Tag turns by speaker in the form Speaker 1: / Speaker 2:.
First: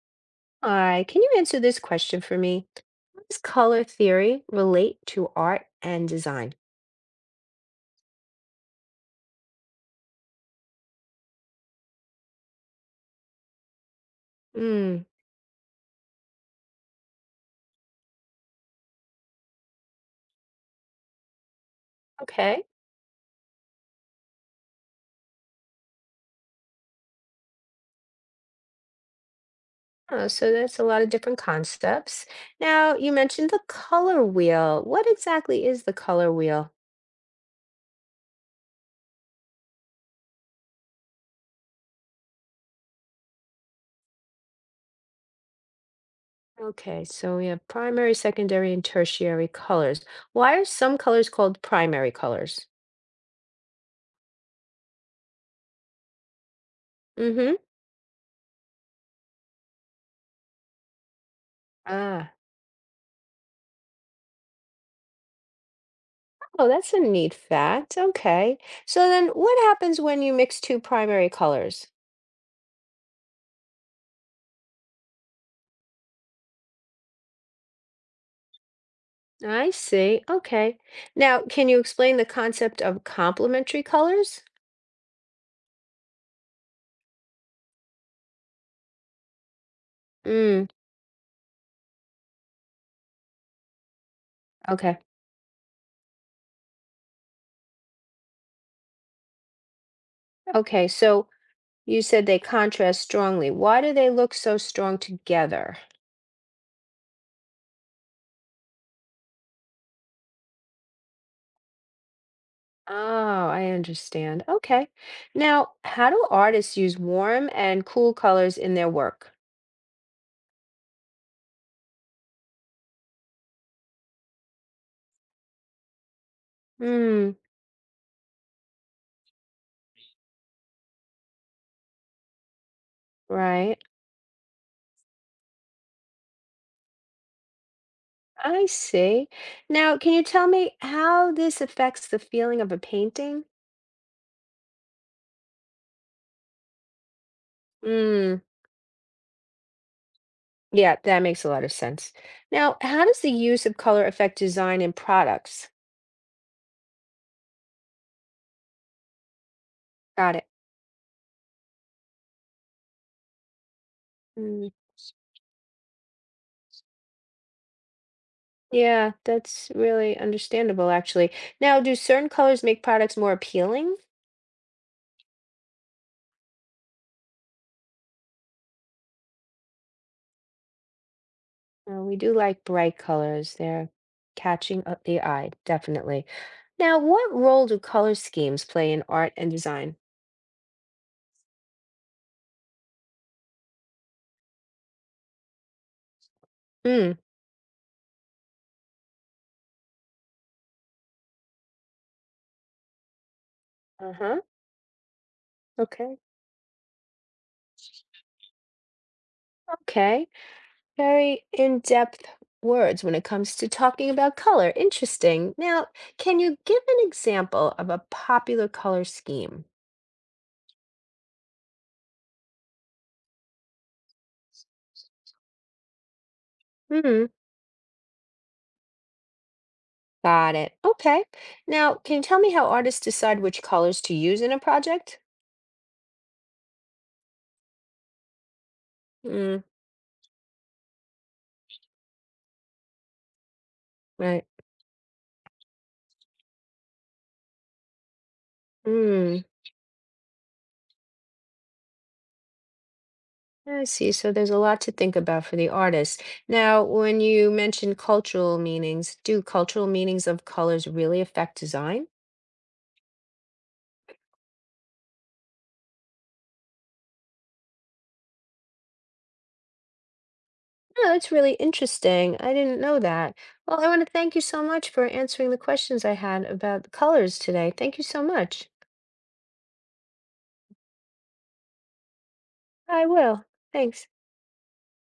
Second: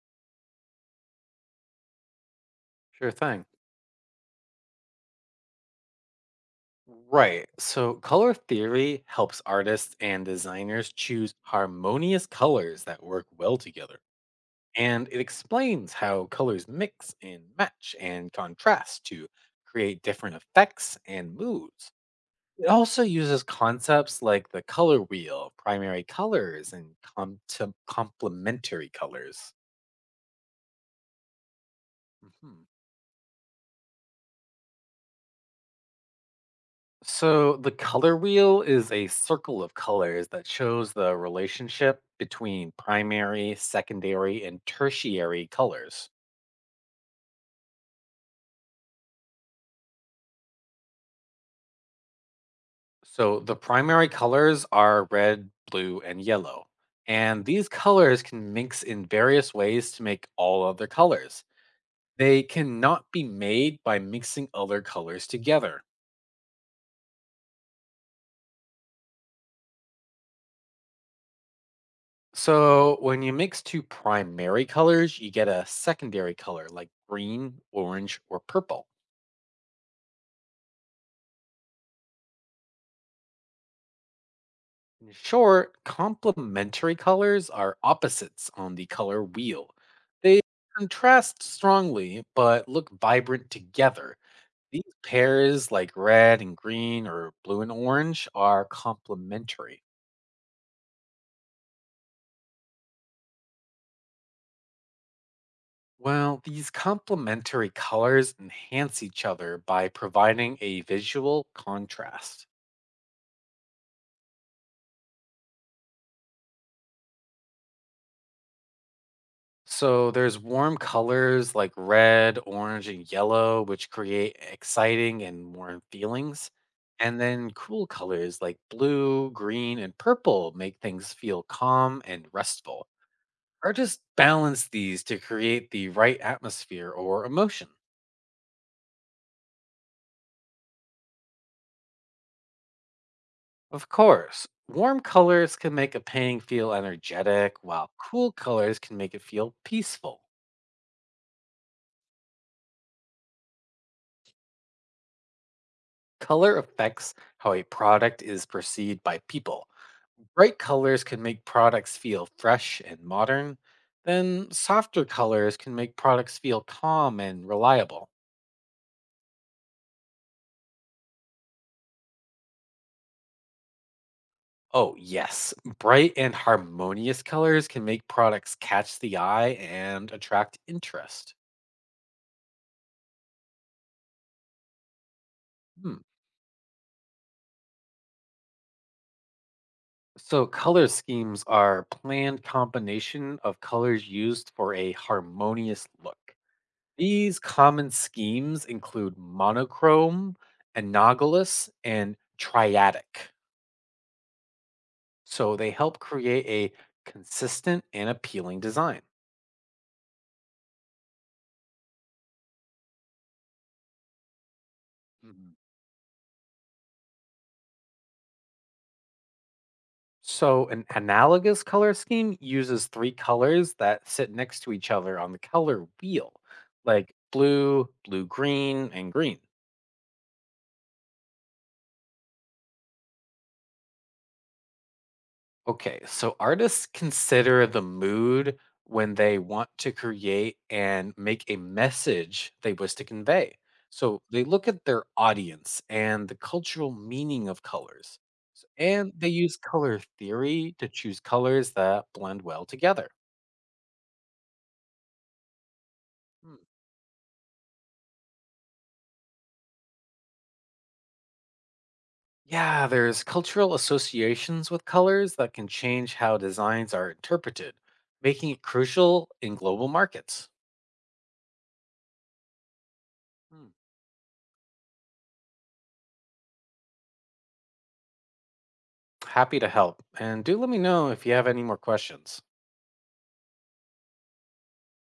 Speaker 1: Hi, can you answer this question for me?
Speaker 2: Sure
Speaker 1: How does
Speaker 2: thing.
Speaker 1: color theory relate to art and design?
Speaker 2: Right. So, color theory helps artists and designers choose harmonious colors that work well together.
Speaker 1: Mm,
Speaker 2: And it explains how colors mix and match and contrast to create different effects and moods.
Speaker 1: okay.
Speaker 2: It also uses concepts like the color wheel, primary colors, and com- complementary colors.
Speaker 1: Oh, so that's a lot of different concepts.
Speaker 2: Mhm.
Speaker 1: Now, you mentioned the color wheel. What exactly is the color wheel?
Speaker 2: So the color wheel is a circle of colors that shows the relationship between primary, secondary, and tertiary colors.
Speaker 1: Okay, so we have primary, secondary, and tertiary colors. Why are some colors called primary colors?
Speaker 2: So the primary colors are red, blue, and yellow. And
Speaker 1: Mm-hmm.
Speaker 2: these colors can mix in various ways to make all other colors.
Speaker 1: Ah,
Speaker 2: They cannot be made by mixing other colors together.
Speaker 1: oh, that's a neat fact. Okay. So then what happens when you mix two primary colors?
Speaker 2: So when you mix two primary colors, you get a secondary color like green, orange, or purple.
Speaker 1: I see. Okay. Now, can you explain the concept of complementary colors?
Speaker 2: In short, complementary colors are opposites on the color wheel. They
Speaker 1: Mm,
Speaker 2: contrast strongly but look vibrant together. These
Speaker 1: okay.
Speaker 2: pairs, like red and green or blue and orange, are complementary.
Speaker 1: Okay. So you said they contrast strongly. Why do they look so strong together?
Speaker 2: Well, these complementary colors enhance each other by providing a visual contrast.
Speaker 1: Oh, I understand. Okay. Now, how do artists use warm and cool colors in their work?
Speaker 2: So there's warm colors like red, orange, and yellow, which create exciting and warm feelings. And
Speaker 1: Hmm,
Speaker 2: then cool colors like blue, green, and purple make things feel calm and restful.
Speaker 1: right.
Speaker 2: Artists balance these to create the right atmosphere or emotion.
Speaker 1: I see. Now, can you tell me how this affects the feeling of a painting?
Speaker 2: Of course, warm colors can make a painting feel energetic, while cool
Speaker 1: Mm,
Speaker 2: colors can make it feel peaceful.
Speaker 1: yeah, that makes a lot of sense. Now, how does the use of color affect design in products?
Speaker 2: Color affects how a product is perceived by people.
Speaker 1: Got it.
Speaker 2: Bright colors can make products feel fresh and modern, then
Speaker 1: Mm,
Speaker 2: softer colors can make products feel calm and reliable.
Speaker 1: yeah, that's really understandable, actually. Now, do certain colors make products more appealing?
Speaker 2: Oh, yes, bright and harmonious colors can make products catch the eye and attract interest.
Speaker 1: We do like bright colors. They're catching up the eye,
Speaker 2: Hmm.
Speaker 1: definitely. Now, what role do color schemes play in art and design?
Speaker 2: So, color schemes are planned combination of colors used for a harmonious look.
Speaker 1: Hmm.
Speaker 2: These common schemes include monochrome, analogous, and triadic.
Speaker 1: Uh-huh.
Speaker 2: So they help
Speaker 1: Okay.
Speaker 2: create a consistent and appealing design.
Speaker 1: Okay. Very in-depth words when it comes to talking about color.
Speaker 2: Mhm.
Speaker 1: Interesting. Now, can you give an example of a popular color scheme?
Speaker 2: So an analogous color scheme uses three colors that sit next to each other on the color wheel, like
Speaker 1: Hmm,
Speaker 2: blue, blue green, and green.
Speaker 1: got it. Okay. Now, can you tell me how artists decide which colors to use in a project?
Speaker 2: Okay, so artists consider the mood when they
Speaker 1: Hmm,
Speaker 2: want to create and make a message they wish to convey. So they
Speaker 1: right.
Speaker 2: look at their audience and the cultural meaning of colors. And they
Speaker 1: Hmm,
Speaker 2: use color theory to choose colors that blend well together.
Speaker 1: I see. So there's a lot to think about for the artist.
Speaker 2: Hmm.
Speaker 1: Now, when you mentioned cultural meanings, do cultural meanings of colors really affect design?
Speaker 2: Yeah, there's cultural associations with colors that can change how designs are interpreted, making it crucial in global markets.
Speaker 1: Oh, that's really interesting. I didn't know that.
Speaker 2: Hmm.
Speaker 1: Well, I want to thank you so much for answering the questions I had about the colors today. Thank you so much.
Speaker 2: Happy to help. And do let me know if you have any more questions.
Speaker 1: I will. Thanks.